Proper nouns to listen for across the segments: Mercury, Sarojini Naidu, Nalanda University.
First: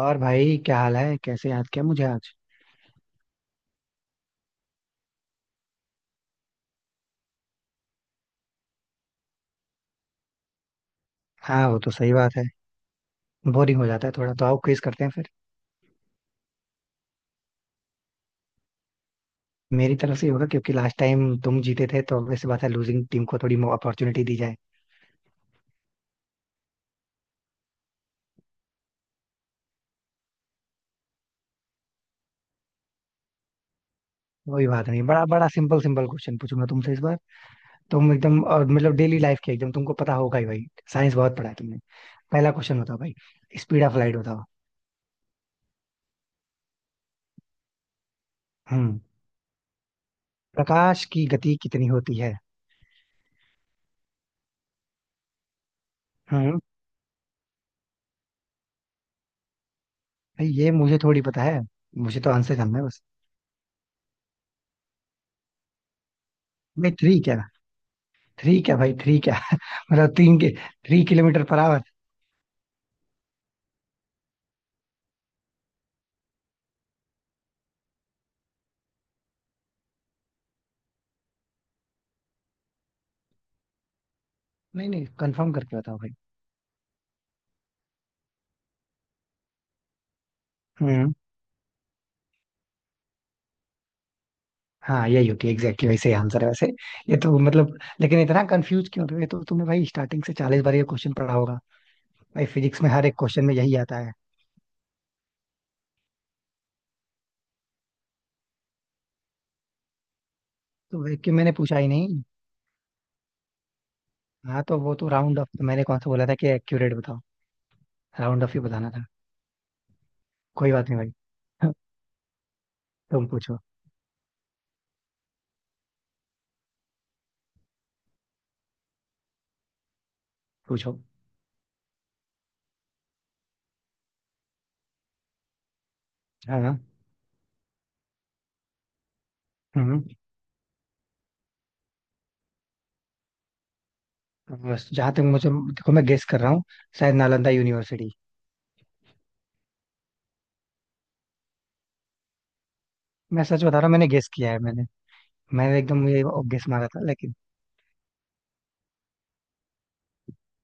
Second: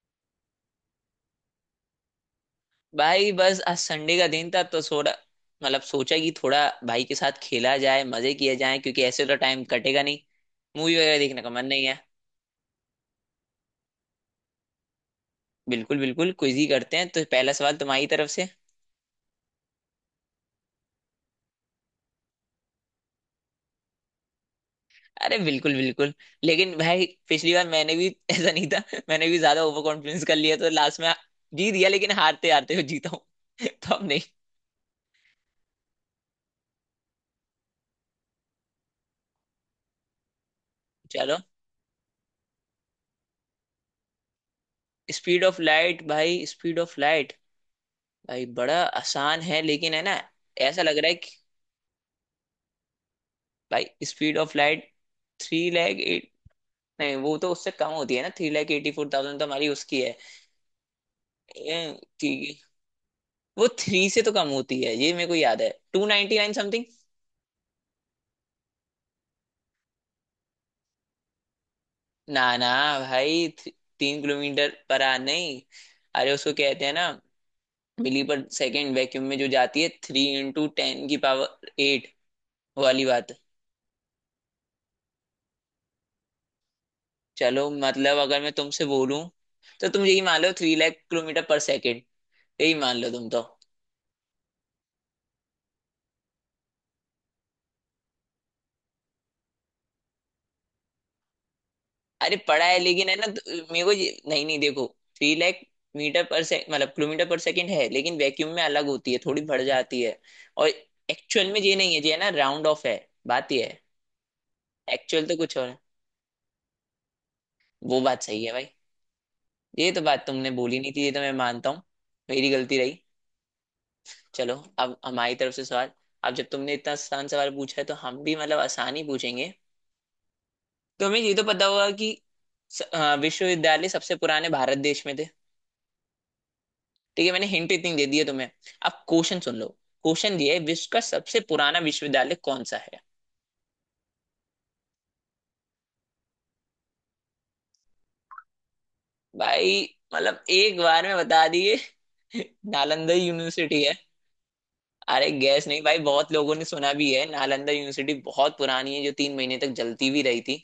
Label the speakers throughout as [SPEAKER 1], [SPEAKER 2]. [SPEAKER 1] और भाई, क्या हाल है? कैसे याद किया मुझे आज?
[SPEAKER 2] भाई बस आज संडे का दिन था तो थोड़ा मतलब सोचा कि थोड़ा भाई के साथ खेला जाए मजे किया जाए, क्योंकि ऐसे तो टाइम कटेगा नहीं। मूवी वगैरह देखने का मन
[SPEAKER 1] हाँ, वो
[SPEAKER 2] नहीं
[SPEAKER 1] तो
[SPEAKER 2] है।
[SPEAKER 1] सही बात है। बोरिंग हो जाता है थोड़ा, तो आओ क्विज करते हैं फिर।
[SPEAKER 2] बिल्कुल बिल्कुल, क्विज ही करते हैं तो पहला सवाल तुम्हारी तरफ से।
[SPEAKER 1] मेरी तरफ से ही होगा क्योंकि लास्ट टाइम तुम जीते थे, तो वैसे बात है, लूजिंग टीम को थोड़ी अपॉर्चुनिटी दी जाए।
[SPEAKER 2] अरे बिल्कुल बिल्कुल, लेकिन भाई पिछली बार मैंने भी ऐसा नहीं था। मैंने भी ज्यादा ओवर कॉन्फिडेंस कर लिया तो लास्ट में जीत गया, लेकिन हारते हारते हुए जीता हूँ। तो अब नहीं।
[SPEAKER 1] वही बात नहीं, बड़ा बड़ा सिंपल सिंपल क्वेश्चन पूछूंगा तुमसे इस बार। तुम एकदम और मतलब डेली लाइफ के एकदम, तुमको पता होगा ही भाई, साइंस
[SPEAKER 2] चलो।
[SPEAKER 1] बहुत पढ़ा है तुमने। पहला क्वेश्चन बताओ भाई। स्पीड ऑफ लाइट बताओ।
[SPEAKER 2] स्पीड ऑफ लाइट, भाई स्पीड ऑफ लाइट, भाई बड़ा
[SPEAKER 1] हम्म।
[SPEAKER 2] आसान है लेकिन है ना। ऐसा लग
[SPEAKER 1] प्रकाश
[SPEAKER 2] रहा है
[SPEAKER 1] की
[SPEAKER 2] कि
[SPEAKER 1] गति कितनी होती है?
[SPEAKER 2] भाई speed of light three lakh eight.
[SPEAKER 1] हम्म।
[SPEAKER 2] नहीं, वो तो उससे कम होती है ना। Three lakh eighty four thousand तो हमारी उसकी है।
[SPEAKER 1] भाई ये मुझे थोड़ी पता है,
[SPEAKER 2] ए,
[SPEAKER 1] मुझे तो आंसर
[SPEAKER 2] कि-
[SPEAKER 1] जानना है बस।
[SPEAKER 2] वो थ्री से तो कम होती है, ये मेरे को याद है। Two ninety nine something.
[SPEAKER 1] भाई थ्री क्या? थ्री क्या भाई? थ्री क्या? मतलब तीन के, थ्री किलोमीटर पर आवर?
[SPEAKER 2] ना ना, भाई तीन किलोमीटर पर आ नहीं। अरे, उसको कहते हैं ना, मिली पर सेकेंड, वैक्यूम में जो जाती है, थ्री इंटू टेन की पावर एट वाली बात।
[SPEAKER 1] नहीं नहीं, कंफर्म करके बताओ भाई।
[SPEAKER 2] चलो, मतलब अगर मैं तुमसे बोलूं तो तुम यही मान लो, थ्री लाख
[SPEAKER 1] हम्म।
[SPEAKER 2] Kilometre per second. यही मान लो तुम तो।
[SPEAKER 1] हाँ, यही होती है एग्जैक्टली, वैसे आंसर है वैसे। ये तो मतलब, लेकिन इतना कंफ्यूज क्यों हो रहे हो? ये तो तुमने भाई स्टार्टिंग से 40 बार ये क्वेश्चन पढ़ा होगा।
[SPEAKER 2] अरे
[SPEAKER 1] भाई
[SPEAKER 2] पड़ा है
[SPEAKER 1] फिजिक्स में हर
[SPEAKER 2] लेकिन है
[SPEAKER 1] एक
[SPEAKER 2] ना
[SPEAKER 1] क्वेश्चन
[SPEAKER 2] तो
[SPEAKER 1] में यही
[SPEAKER 2] मेरे को
[SPEAKER 1] आता है।
[SPEAKER 2] नहीं नहीं, देखो, थ्री लाख मीटर पर से, मतलब किलोमीटर पर सेकंड है, लेकिन वैक्यूम में अलग होती है, थोड़ी बढ़ जाती है। और
[SPEAKER 1] तो भाई, कि
[SPEAKER 2] एक्चुअल
[SPEAKER 1] मैंने
[SPEAKER 2] में ये
[SPEAKER 1] पूछा ही
[SPEAKER 2] नहीं है, ये है
[SPEAKER 1] नहीं।
[SPEAKER 2] ना, राउंड ऑफ है, बात ये है।
[SPEAKER 1] हाँ, तो वो तो
[SPEAKER 2] एक्चुअल तो
[SPEAKER 1] राउंड ऑफ,
[SPEAKER 2] कुछ और है।
[SPEAKER 1] मैंने कौन सा बोला था कि एक्यूरेट बताओ?
[SPEAKER 2] वो बात
[SPEAKER 1] राउंड
[SPEAKER 2] सही है
[SPEAKER 1] ऑफ ही
[SPEAKER 2] भाई।
[SPEAKER 1] बताना था।
[SPEAKER 2] ये तो बात तुमने
[SPEAKER 1] कोई
[SPEAKER 2] बोली
[SPEAKER 1] बात
[SPEAKER 2] नहीं
[SPEAKER 1] नहीं
[SPEAKER 2] थी, ये तो मैं मानता
[SPEAKER 1] भाई।
[SPEAKER 2] हूँ। मेरी गलती रही।
[SPEAKER 1] तुम पूछो।
[SPEAKER 2] चलो। अब हमारी तरफ से सवाल। अब जब तुमने इतना आसान सवाल पूछा है, तो हम भी मतलब आसान ही पूछेंगे।
[SPEAKER 1] पूछो।
[SPEAKER 2] तुम्हें ये तो पता होगा कि विश्वविद्यालय सबसे पुराने भारत देश में थे।
[SPEAKER 1] हाँ हाँ,
[SPEAKER 2] ठीक है, मैंने हिंट इतनी दे दी है तुम्हें। अब क्वेश्चन सुन लो।
[SPEAKER 1] हम्म।
[SPEAKER 2] क्वेश्चन ये है, विश्व का सबसे पुराना विश्वविद्यालय कौन सा है?
[SPEAKER 1] बस जहाँ तक मुझे, देखो मैं गेस कर रहा हूँ, शायद नालंदा यूनिवर्सिटी।
[SPEAKER 2] भाई, मतलब एक बार में बता दिए। नालंदा
[SPEAKER 1] मैं सच बता
[SPEAKER 2] यूनिवर्सिटी
[SPEAKER 1] रहा हूँ,
[SPEAKER 2] है।
[SPEAKER 1] मैंने गेस किया है मैंने।
[SPEAKER 2] अरे गैस
[SPEAKER 1] मैंने
[SPEAKER 2] नहीं
[SPEAKER 1] एकदम
[SPEAKER 2] भाई,
[SPEAKER 1] मुझे
[SPEAKER 2] बहुत लोगों
[SPEAKER 1] गेस
[SPEAKER 2] ने
[SPEAKER 1] मारा
[SPEAKER 2] सुना
[SPEAKER 1] था,
[SPEAKER 2] भी है,
[SPEAKER 1] लेकिन
[SPEAKER 2] नालंदा यूनिवर्सिटी बहुत पुरानी है, जो 3 महीने तक जलती भी रही थी।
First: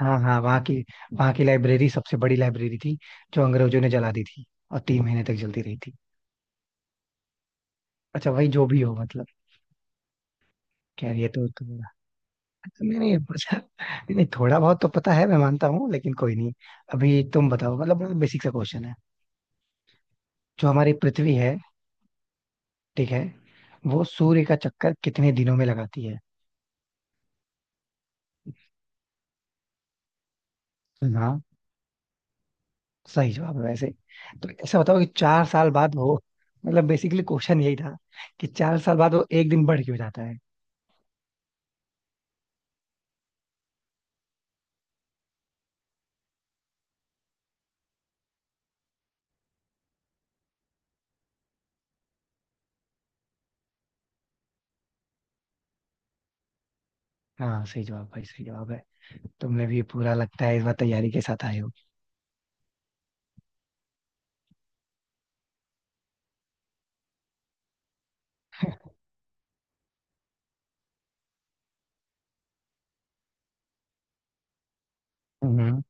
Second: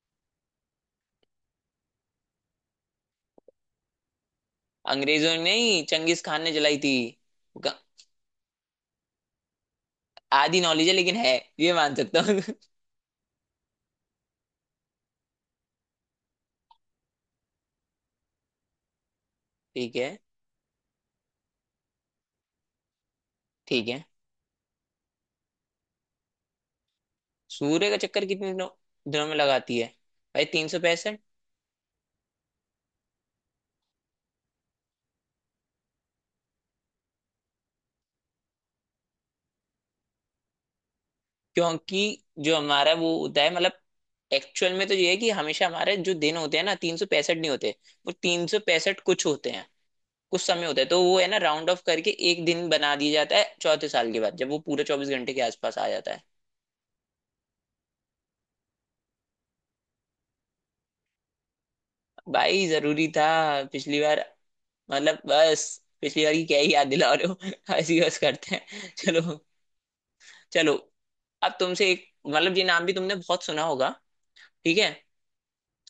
[SPEAKER 1] हाँ हाँ, वहाँ की लाइब्रेरी सबसे बड़ी लाइब्रेरी थी, जो अंग्रेजों ने जला दी थी और 3 महीने
[SPEAKER 2] अंग्रेजों
[SPEAKER 1] तक
[SPEAKER 2] ने
[SPEAKER 1] जलती रही
[SPEAKER 2] नहीं,
[SPEAKER 1] थी।
[SPEAKER 2] चंगेज खान ने जलाई थी। ग-
[SPEAKER 1] अच्छा भाई जो भी हो, मतलब
[SPEAKER 2] आधी नॉलेज है लेकिन
[SPEAKER 1] खैर ये
[SPEAKER 2] है,
[SPEAKER 1] तो
[SPEAKER 2] ये
[SPEAKER 1] थोड़ा,
[SPEAKER 2] मान सकता हूँ।
[SPEAKER 1] नहीं नहीं पता नहीं, नहीं, थोड़ा बहुत तो पता है, मैं मानता हूँ, लेकिन कोई नहीं। अभी तुम बताओ, मतलब बहुत बेसिक सा क्वेश्चन है।
[SPEAKER 2] ठीक है।
[SPEAKER 1] जो हमारी पृथ्वी है, ठीक है,
[SPEAKER 2] ठीक है।
[SPEAKER 1] वो सूर्य का चक्कर कितने दिनों में लगाती है?
[SPEAKER 2] सूर्य का चक्कर कितने दिनों दिनों में लगाती है? भाई 365।
[SPEAKER 1] हाँ, सही जवाब है वैसे। तो ऐसा बताओ कि 4 साल बाद वो, मतलब बेसिकली क्वेश्चन यही था कि 4 साल बाद वो एक दिन बढ़ क्यों जाता है?
[SPEAKER 2] क्योंकि जो हमारा वो होता है, मतलब एक्चुअल में तो ये है कि हमेशा हमारे जो दिन होते हैं ना, 365 नहीं होते। वो 365 कुछ होते हैं, कुछ समय होता है, तो वो है ना राउंड ऑफ करके एक दिन बना दिया जाता है, चौथे साल के बाद जब वो पूरा 24 घंटे के आसपास आ जाता है।
[SPEAKER 1] हाँ, सही जवाब भाई, सही जवाब है। तुमने भी पूरा लगता है इस बार तैयारी के साथ आए हो।
[SPEAKER 2] भाई जरूरी था। पिछली बार, मतलब बस, पिछली बार की क्या ही याद दिला रहे हो। ऐसी बस करते हैं, चलो। चलो। अब तुमसे एक, मतलब ये नाम भी तुमने बहुत सुना होगा। ठीक है।
[SPEAKER 1] हम्म।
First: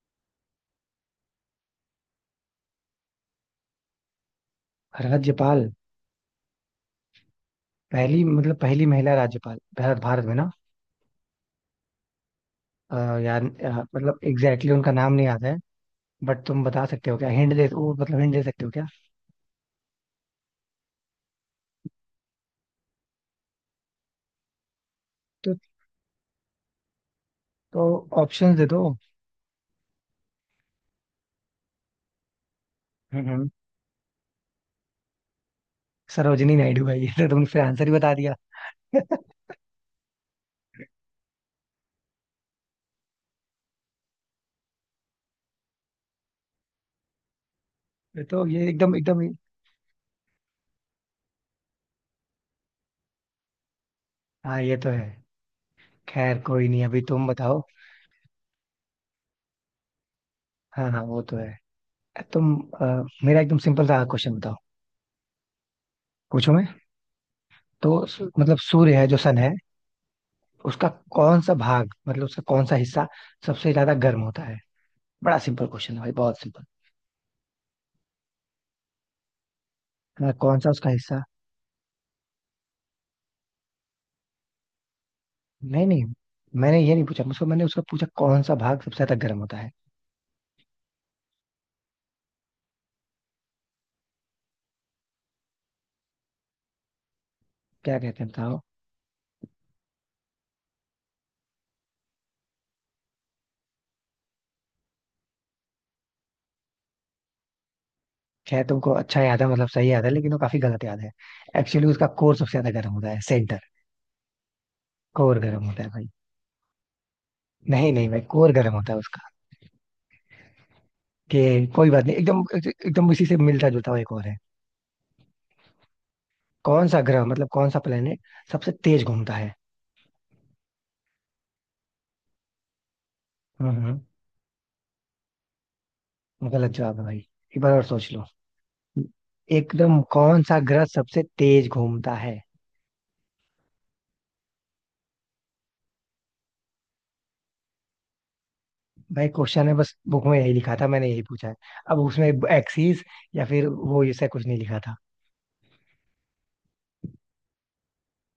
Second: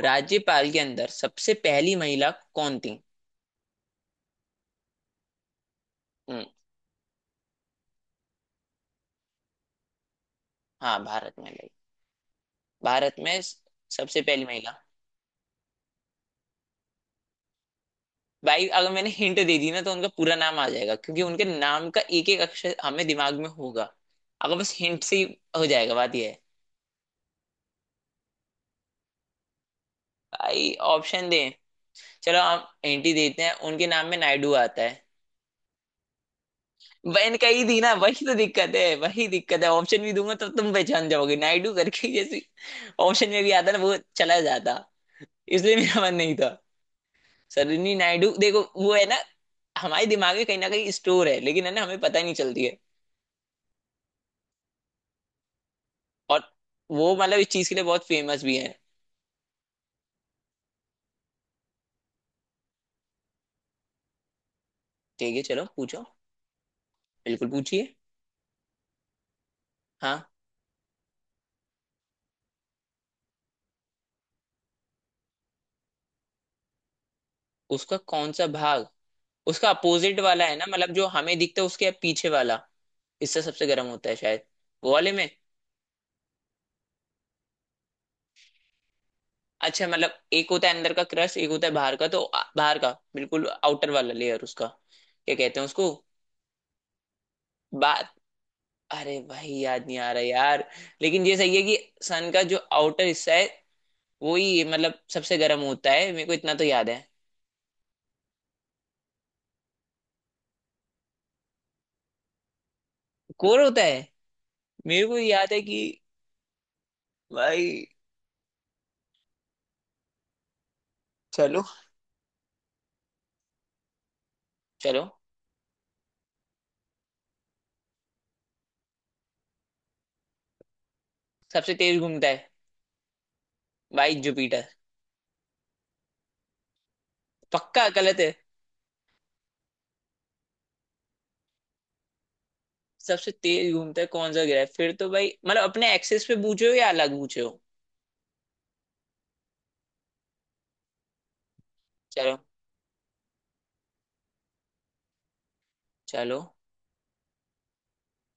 [SPEAKER 2] राज्यपाल के अंदर सबसे पहली महिला कौन थी?
[SPEAKER 1] राज्यपाल?
[SPEAKER 2] हम्म,
[SPEAKER 1] पहली मतलब पहली महिला राज्यपाल भारत, भारत में ना?
[SPEAKER 2] हाँ भारत में भाई।
[SPEAKER 1] अ,
[SPEAKER 2] भारत में
[SPEAKER 1] यार, मतलब
[SPEAKER 2] सबसे पहली
[SPEAKER 1] एग्जैक्टली exactly
[SPEAKER 2] महिला।
[SPEAKER 1] उनका नाम नहीं आता है। बट तुम बता सकते हो क्या, हिंट दे वो, मतलब हिंट दे सकते
[SPEAKER 2] भाई
[SPEAKER 1] हो क्या?
[SPEAKER 2] अगर मैंने हिंट दे दी ना, तो उनका पूरा नाम आ जाएगा, क्योंकि उनके नाम का एक एक अक्षर हमें दिमाग में होगा। अगर बस हिंट से ही
[SPEAKER 1] तो
[SPEAKER 2] हो जाएगा, बात यह है।
[SPEAKER 1] तो ऑप्शंस दे दो।
[SPEAKER 2] भाई ऑप्शन दें। चलो, हम हिंट ही देते
[SPEAKER 1] हम्म।
[SPEAKER 2] हैं, उनके नाम में नायडू आता है।
[SPEAKER 1] सरोजिनी नायडू है? ये तो
[SPEAKER 2] बहन का
[SPEAKER 1] तुमने फिर
[SPEAKER 2] ही दी
[SPEAKER 1] आंसर
[SPEAKER 2] ना,
[SPEAKER 1] ही बता
[SPEAKER 2] वही तो
[SPEAKER 1] दिया।
[SPEAKER 2] दिक्कत है, वही दिक्कत है। ऑप्शन भी दूंगा तो तुम पहचान जाओगे, नायडू करके जैसे ऑप्शन में भी आता ना, वो चला जाता। इसलिए मेरा मन नहीं था। सरोजिनी
[SPEAKER 1] ये
[SPEAKER 2] नायडू,
[SPEAKER 1] तो
[SPEAKER 2] देखो
[SPEAKER 1] ये
[SPEAKER 2] वो
[SPEAKER 1] एकदम
[SPEAKER 2] है ना,
[SPEAKER 1] एकदम।
[SPEAKER 2] हमारे दिमाग में कहीं ना कहीं स्टोर है, लेकिन है ना, हमें पता ही नहीं चलती है।
[SPEAKER 1] हाँ, ये तो है। खैर
[SPEAKER 2] और
[SPEAKER 1] कोई नहीं, अभी
[SPEAKER 2] वो
[SPEAKER 1] तुम
[SPEAKER 2] मतलब इस
[SPEAKER 1] बताओ।
[SPEAKER 2] चीज के लिए बहुत फेमस भी है।
[SPEAKER 1] हाँ हाँ, वो तो है। तुम, अ, मेरा एकदम सिंपल सा क्वेश्चन बताओ।
[SPEAKER 2] ठीक है, चलो पूछो।
[SPEAKER 1] पूछो मैं।
[SPEAKER 2] बिल्कुल पूछिए।
[SPEAKER 1] तो मतलब सूर्य है, जो सन है,
[SPEAKER 2] हाँ।
[SPEAKER 1] उसका कौन सा भाग, मतलब उसका कौन सा हिस्सा सबसे ज्यादा गर्म होता है? बड़ा सिंपल क्वेश्चन है भाई, बहुत सिंपल।
[SPEAKER 2] उसका कौन सा भाग? उसका अपोजिट वाला है
[SPEAKER 1] कौन
[SPEAKER 2] ना,
[SPEAKER 1] सा उसका
[SPEAKER 2] मतलब जो
[SPEAKER 1] हिस्सा?
[SPEAKER 2] हमें दिखता है उसके पीछे वाला। इससे सबसे गर्म होता है शायद, वो वाले में।
[SPEAKER 1] नहीं नहीं, मैंने ये नहीं पूछा मुझको, मैंने उसका पूछा कौन सा भाग सबसे ज्यादा गर्म होता है।
[SPEAKER 2] अच्छा, मतलब एक होता है अंदर का क्रस्ट, एक होता है बाहर का, तो बाहर का बिल्कुल आउटर वाला लेयर, उसका क्या कहते हैं उसको?
[SPEAKER 1] क्या
[SPEAKER 2] बात।
[SPEAKER 1] कहते हैं बताओ?
[SPEAKER 2] अरे भाई याद नहीं आ रहा यार। लेकिन ये सही है कि सन का जो आउटर हिस्सा है, वही मतलब सबसे गर्म होता है, मेरे को इतना तो याद है।
[SPEAKER 1] खैर तुमको अच्छा याद है, मतलब सही याद है, लेकिन वो काफी गलत याद है। एक्चुअली उसका कोर सबसे ज्यादा गर्म होता है, सेंटर।
[SPEAKER 2] कोर होता है। मेरे को
[SPEAKER 1] कोर
[SPEAKER 2] याद है
[SPEAKER 1] गर्म
[SPEAKER 2] कि
[SPEAKER 1] होता है भाई।
[SPEAKER 2] भाई।
[SPEAKER 1] नहीं नहीं भाई, कोर गर्म होता है उसका।
[SPEAKER 2] चलो।
[SPEAKER 1] कि कोई बात नहीं, एकदम एकदम इसी से मिलता जुलता हुआ एक और है।
[SPEAKER 2] चलो।
[SPEAKER 1] कौन सा ग्रह मतलब कौन सा प्लेनेट सबसे तेज घूमता है?
[SPEAKER 2] सबसे तेज घूमता है?
[SPEAKER 1] हम्म।
[SPEAKER 2] भाई जुपिटर।
[SPEAKER 1] गलत जवाब है भाई। एक बार और
[SPEAKER 2] पक्का
[SPEAKER 1] सोच
[SPEAKER 2] गलत
[SPEAKER 1] लो।
[SPEAKER 2] है।
[SPEAKER 1] एकदम कौन सा ग्रह सबसे तेज घूमता है?
[SPEAKER 2] सबसे तेज घूमता है कौन सा ग्रह है? फिर तो भाई, मतलब अपने एक्सेस पे पूछे हो या अलग पूछे हो?
[SPEAKER 1] भाई क्वेश्चन है, बस बुक में यही लिखा था, मैंने यही पूछा है। अब उसमें
[SPEAKER 2] चलो।
[SPEAKER 1] एक्सिस या फिर वो, ऐसा कुछ नहीं लिखा था।
[SPEAKER 2] चलो,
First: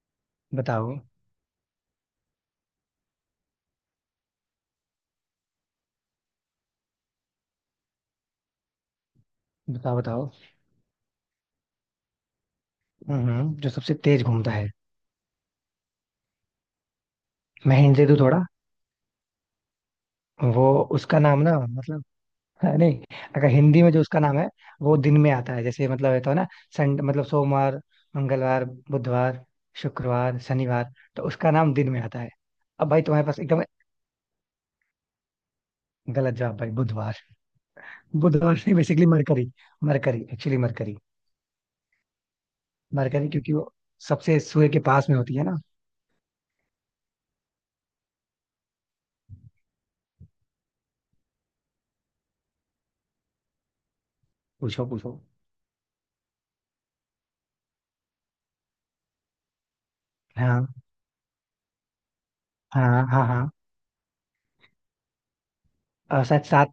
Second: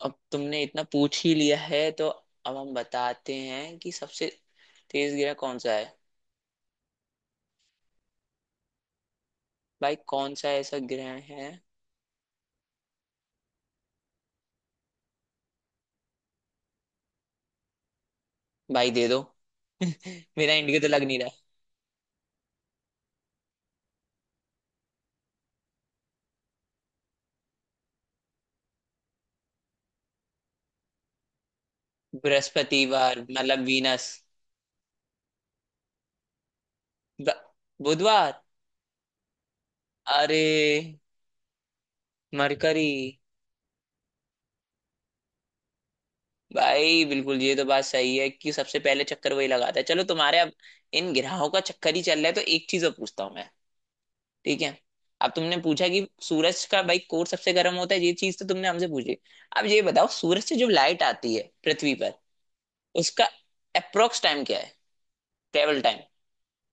[SPEAKER 2] अब तुमने इतना
[SPEAKER 1] बताओ
[SPEAKER 2] पूछ ही लिया है, तो अब हम बताते हैं कि सबसे तेज ग्रह कौन सा है। भाई
[SPEAKER 1] बताओ। बताओ
[SPEAKER 2] कौन सा ऐसा ग्रह है?
[SPEAKER 1] जो सबसे तेज घूमता है। मैं हिंट दे दूं थोड़ा?
[SPEAKER 2] भाई दे दो। मेरा
[SPEAKER 1] वो
[SPEAKER 2] इंडिया तो लग नहीं
[SPEAKER 1] उसका नाम
[SPEAKER 2] रहा।
[SPEAKER 1] ना, मतलब नहीं, अगर हिंदी में जो उसका नाम है, वो दिन में आता है। जैसे मतलब ये तो है ना, संडे मतलब सोमवार, मंगलवार, बुधवार, शुक्रवार, शनिवार, तो उसका नाम दिन में आता है। अब भाई
[SPEAKER 2] बृहस्पतिवार,
[SPEAKER 1] तुम्हारे पास एकदम,
[SPEAKER 2] मतलब वीनस।
[SPEAKER 1] गलत जवाब भाई, बुधवार?
[SPEAKER 2] ब- बुधवार।
[SPEAKER 1] बुधवार नहीं, बेसिकली मरकरी। मरकरी
[SPEAKER 2] अरे
[SPEAKER 1] एक्चुअली, मरकरी।
[SPEAKER 2] मरकरी।
[SPEAKER 1] मरकरी क्योंकि वो सबसे सूर्य के पास में होती है ना।
[SPEAKER 2] भाई बिल्कुल, ये तो बात सही है कि सबसे पहले चक्कर वही लगाता है। चलो, तुम्हारे अब इन ग्रहों का चक्कर ही चल रहा है, तो एक चीज और पूछता हूँ मैं। ठीक है।
[SPEAKER 1] पूछो पूछो।
[SPEAKER 2] अब तुमने पूछा कि सूरज का भाई कोर सबसे गर्म होता है, ये चीज तो तुमने हमसे पूछी। अब ये बताओ, सूरज से
[SPEAKER 1] हाँ
[SPEAKER 2] जो लाइट आती है पृथ्वी पर,
[SPEAKER 1] हाँ
[SPEAKER 2] उसका
[SPEAKER 1] हाँ। हाँ,
[SPEAKER 2] अप्रोक्स टाइम क्या है, ट्रेवल टाइम?
[SPEAKER 1] और शायद सात,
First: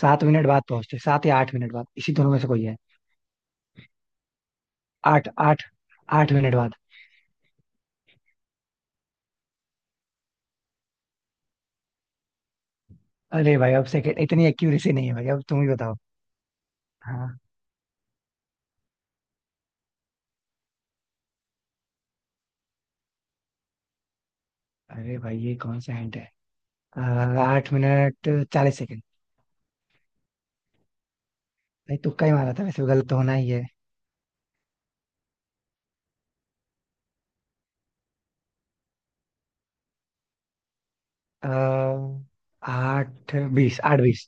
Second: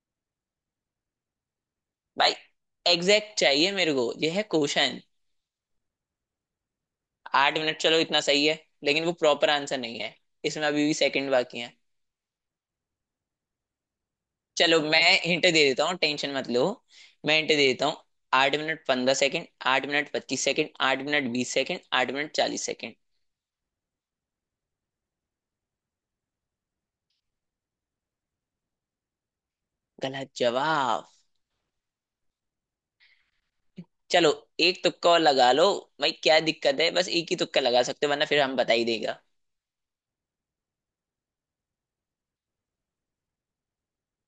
[SPEAKER 1] 7 मिनट बाद पहुंचते, 7 या 8 मिनट बाद, इसी दोनों
[SPEAKER 2] भाई
[SPEAKER 1] में से कोई है।
[SPEAKER 2] एग्जैक्ट चाहिए मेरे को, यह है क्वेश्चन।
[SPEAKER 1] आठ आठ, 8 मिनट बाद।
[SPEAKER 2] 8 मिनट, चलो इतना सही है, लेकिन वो प्रॉपर आंसर नहीं है। इसमें अभी भी सेकंड बाकी है।
[SPEAKER 1] अरे भाई, अब सेकंड इतनी
[SPEAKER 2] चलो,
[SPEAKER 1] एक्यूरेसी
[SPEAKER 2] मैं
[SPEAKER 1] नहीं है भाई,
[SPEAKER 2] हिंट
[SPEAKER 1] अब
[SPEAKER 2] दे
[SPEAKER 1] तुम ही
[SPEAKER 2] देता
[SPEAKER 1] बताओ।
[SPEAKER 2] हूँ, टेंशन मत लो। मैं
[SPEAKER 1] हाँ।
[SPEAKER 2] हिंट दे देता हूँ। 8 minute 15 second, 8 minute 25 second, 8 minute 20 second, 8 minute 40 second.
[SPEAKER 1] अरे भाई, ये कौन सा हिंट है? अ, 8 मिनट 40 सेकंड।
[SPEAKER 2] गलत जवाब।
[SPEAKER 1] भाई तुक्का ही मारा था, वैसे भी गलत तो होना ही है।
[SPEAKER 2] चलो, एक तुक्का और लगा लो। भाई क्या दिक्कत है, बस एक ही तुक्का लगा सकते हो, वरना फिर हम बता ही देगा।
[SPEAKER 1] अ, आठ बीस, आठ बीस।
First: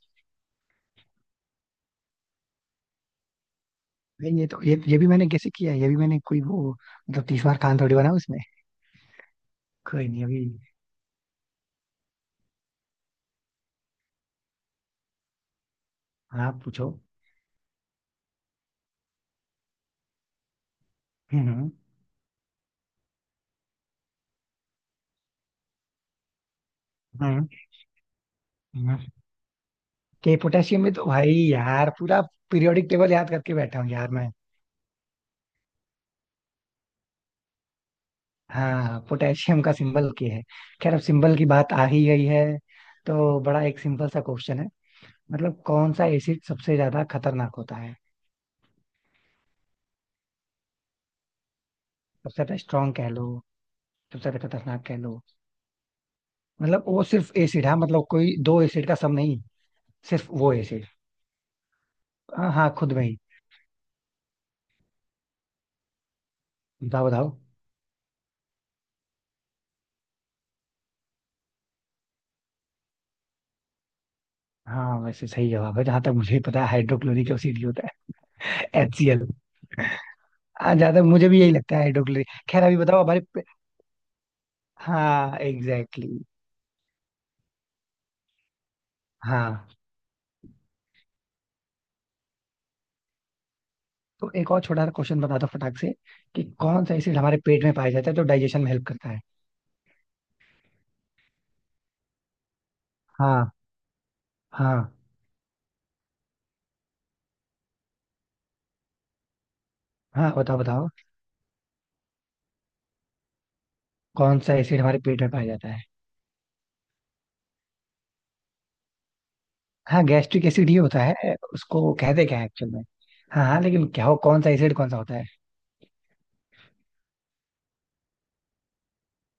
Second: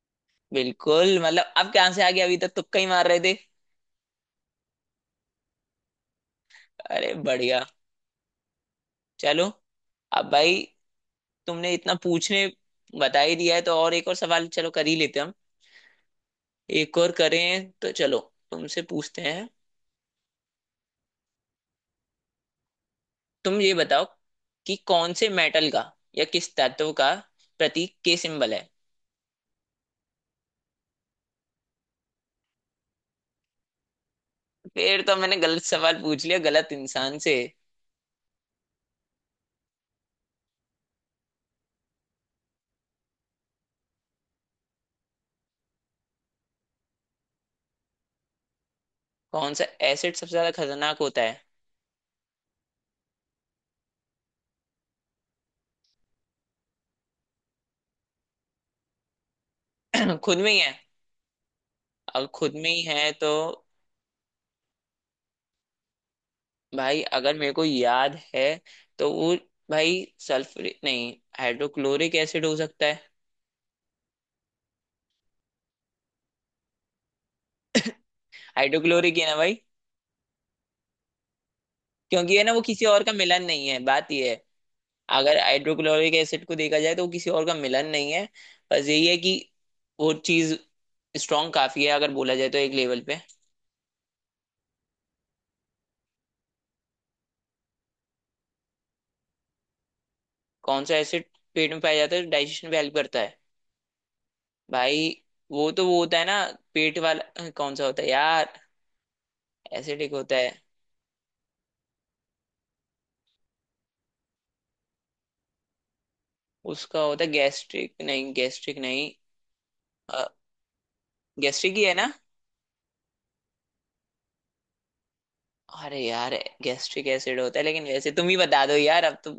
[SPEAKER 2] बिल्कुल, मतलब अब कहाँ से आ गया? अभी तक तुक्का ही मार रहे थे।
[SPEAKER 1] भाई ये तो, ये भी मैंने कैसे किया है, ये भी मैंने कोई वो,
[SPEAKER 2] अरे
[SPEAKER 1] मतलब 30 बार
[SPEAKER 2] बढ़िया।
[SPEAKER 1] खान थोड़ी बना उसमें।
[SPEAKER 2] चलो।
[SPEAKER 1] कोई नहीं
[SPEAKER 2] अब
[SPEAKER 1] अभी।
[SPEAKER 2] भाई, तुमने इतना पूछने बता ही दिया है, तो और एक और सवाल चलो कर ही लेते हैं हम।
[SPEAKER 1] आप पूछो।
[SPEAKER 2] एक और करें तो चलो। तुमसे पूछते हैं।
[SPEAKER 1] हम्म।
[SPEAKER 2] तुम ये बताओ कि कौन से मेटल का या किस तत्व का
[SPEAKER 1] हम्म
[SPEAKER 2] प्रतीक के सिंबल है?
[SPEAKER 1] के, पोटेशियम में तो भाई यार पूरा पीरियोडिक टेबल याद करके बैठा हूँ यार मैं।
[SPEAKER 2] फिर तो मैंने गलत सवाल पूछ लिया, गलत इंसान से।
[SPEAKER 1] हाँ, पोटेशियम का सिंबल क्या है? खैर अब सिंबल की बात आ ही गई है, तो बड़ा एक सिंपल सा क्वेश्चन है, मतलब कौन सा एसिड सबसे ज्यादा खतरनाक होता है?
[SPEAKER 2] कौन सा एसिड सबसे ज्यादा खतरनाक होता है?
[SPEAKER 1] सबसे ज्यादा स्ट्रांग कह लो, सबसे ज्यादा खतरनाक कह लो, मतलब वो सिर्फ एसिड है, मतलब कोई दो एसिड का सम नहीं, सिर्फ
[SPEAKER 2] खुद में
[SPEAKER 1] वो
[SPEAKER 2] ही है।
[SPEAKER 1] एसिड।
[SPEAKER 2] अब
[SPEAKER 1] हाँ
[SPEAKER 2] खुद
[SPEAKER 1] हाँ,
[SPEAKER 2] में ही
[SPEAKER 1] खुद में
[SPEAKER 2] है
[SPEAKER 1] ही।
[SPEAKER 2] तो भाई,
[SPEAKER 1] बताओ बताओ।
[SPEAKER 2] अगर मेरे को याद है तो वो, भाई सल्फर नहीं, हाइड्रोक्लोरिक एसिड हो सकता है।
[SPEAKER 1] हाँ, वैसे सही जवाब है, जहां तक मुझे पता है हाइड्रोक्लोरिक एसिड ही होता है।
[SPEAKER 2] हाइड्रोक्लोरिक है
[SPEAKER 1] HCl।
[SPEAKER 2] ना भाई।
[SPEAKER 1] हाँ, ज्यादा मुझे भी यही लगता है, हाइड्रोक्लोरिक।
[SPEAKER 2] क्योंकि है ना, वो
[SPEAKER 1] खैर अभी
[SPEAKER 2] किसी और
[SPEAKER 1] बताओ
[SPEAKER 2] का
[SPEAKER 1] हमारे।
[SPEAKER 2] मिलन नहीं है, बात ये है।
[SPEAKER 1] हाँ,
[SPEAKER 2] अगर
[SPEAKER 1] एग्जैक्टली
[SPEAKER 2] हाइड्रोक्लोरिक
[SPEAKER 1] exactly।
[SPEAKER 2] एसिड को देखा जाए तो वो किसी और का मिलन नहीं है। बस यही है कि
[SPEAKER 1] हाँ,
[SPEAKER 2] वो चीज स्ट्रांग काफी है, अगर बोला जाए तो एक लेवल पे।
[SPEAKER 1] तो एक और छोटा सा क्वेश्चन बता दो फटाक से, कि कौन सा एसिड हमारे पेट में पाया जाता है जो डाइजेशन में हेल्प करता है?
[SPEAKER 2] कौन सा एसिड पेट में पाया जाता है, डाइजेशन में हेल्प करता है?
[SPEAKER 1] हाँ। हाँ।
[SPEAKER 2] भाई वो तो वो होता है ना, पेट वाला कौन सा होता है यार, एसिडिक
[SPEAKER 1] हाँ
[SPEAKER 2] होता है।
[SPEAKER 1] बताओ बताओ, कौन सा एसिड हमारे पेट में पाया जाता है?
[SPEAKER 2] उसका होता है गैस्ट्रिक, नहीं गैस्ट्रिक नहीं।
[SPEAKER 1] हाँ, गैस्ट्रिक एसिड ही होता है,
[SPEAKER 2] गैस्ट्रिक ही
[SPEAKER 1] उसको
[SPEAKER 2] है ना?
[SPEAKER 1] कहते क्या है एक्चुअल में? हाँ हाँ, लेकिन क्या हो, कौन सा एसिड, कौन सा होता है?
[SPEAKER 2] अरे यार, गैस्ट्रिक एसिड होता है, लेकिन वैसे तुम ही बता दो यार अब तो।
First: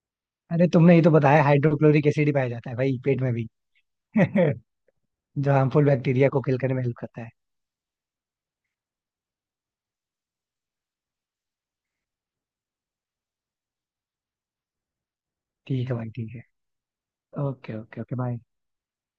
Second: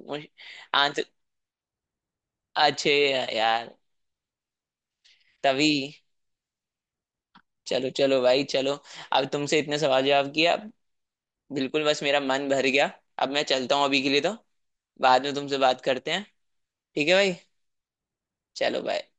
[SPEAKER 1] अरे, तुमने ही
[SPEAKER 2] आंसर
[SPEAKER 1] तो बताया हाइड्रोक्लोरिक एसिड ही पाया जाता है
[SPEAKER 2] अच्छे
[SPEAKER 1] भाई पेट में भी।
[SPEAKER 2] यार।
[SPEAKER 1] जो
[SPEAKER 2] तभी।
[SPEAKER 1] हार्मफुल बैक्टीरिया को किल करने में हेल्प करता है।
[SPEAKER 2] चलो चलो भाई चलो। अब तुमसे इतने सवाल जवाब किया, अब बिल्कुल बस मेरा मन भर गया। अब मैं चलता हूँ अभी के लिए, तो बाद में तुमसे बात
[SPEAKER 1] ठीक है भाई,
[SPEAKER 2] करते हैं।
[SPEAKER 1] ठीक है।
[SPEAKER 2] ठीक है भाई।
[SPEAKER 1] Okay okay okay, bye.
[SPEAKER 2] चलो बाय।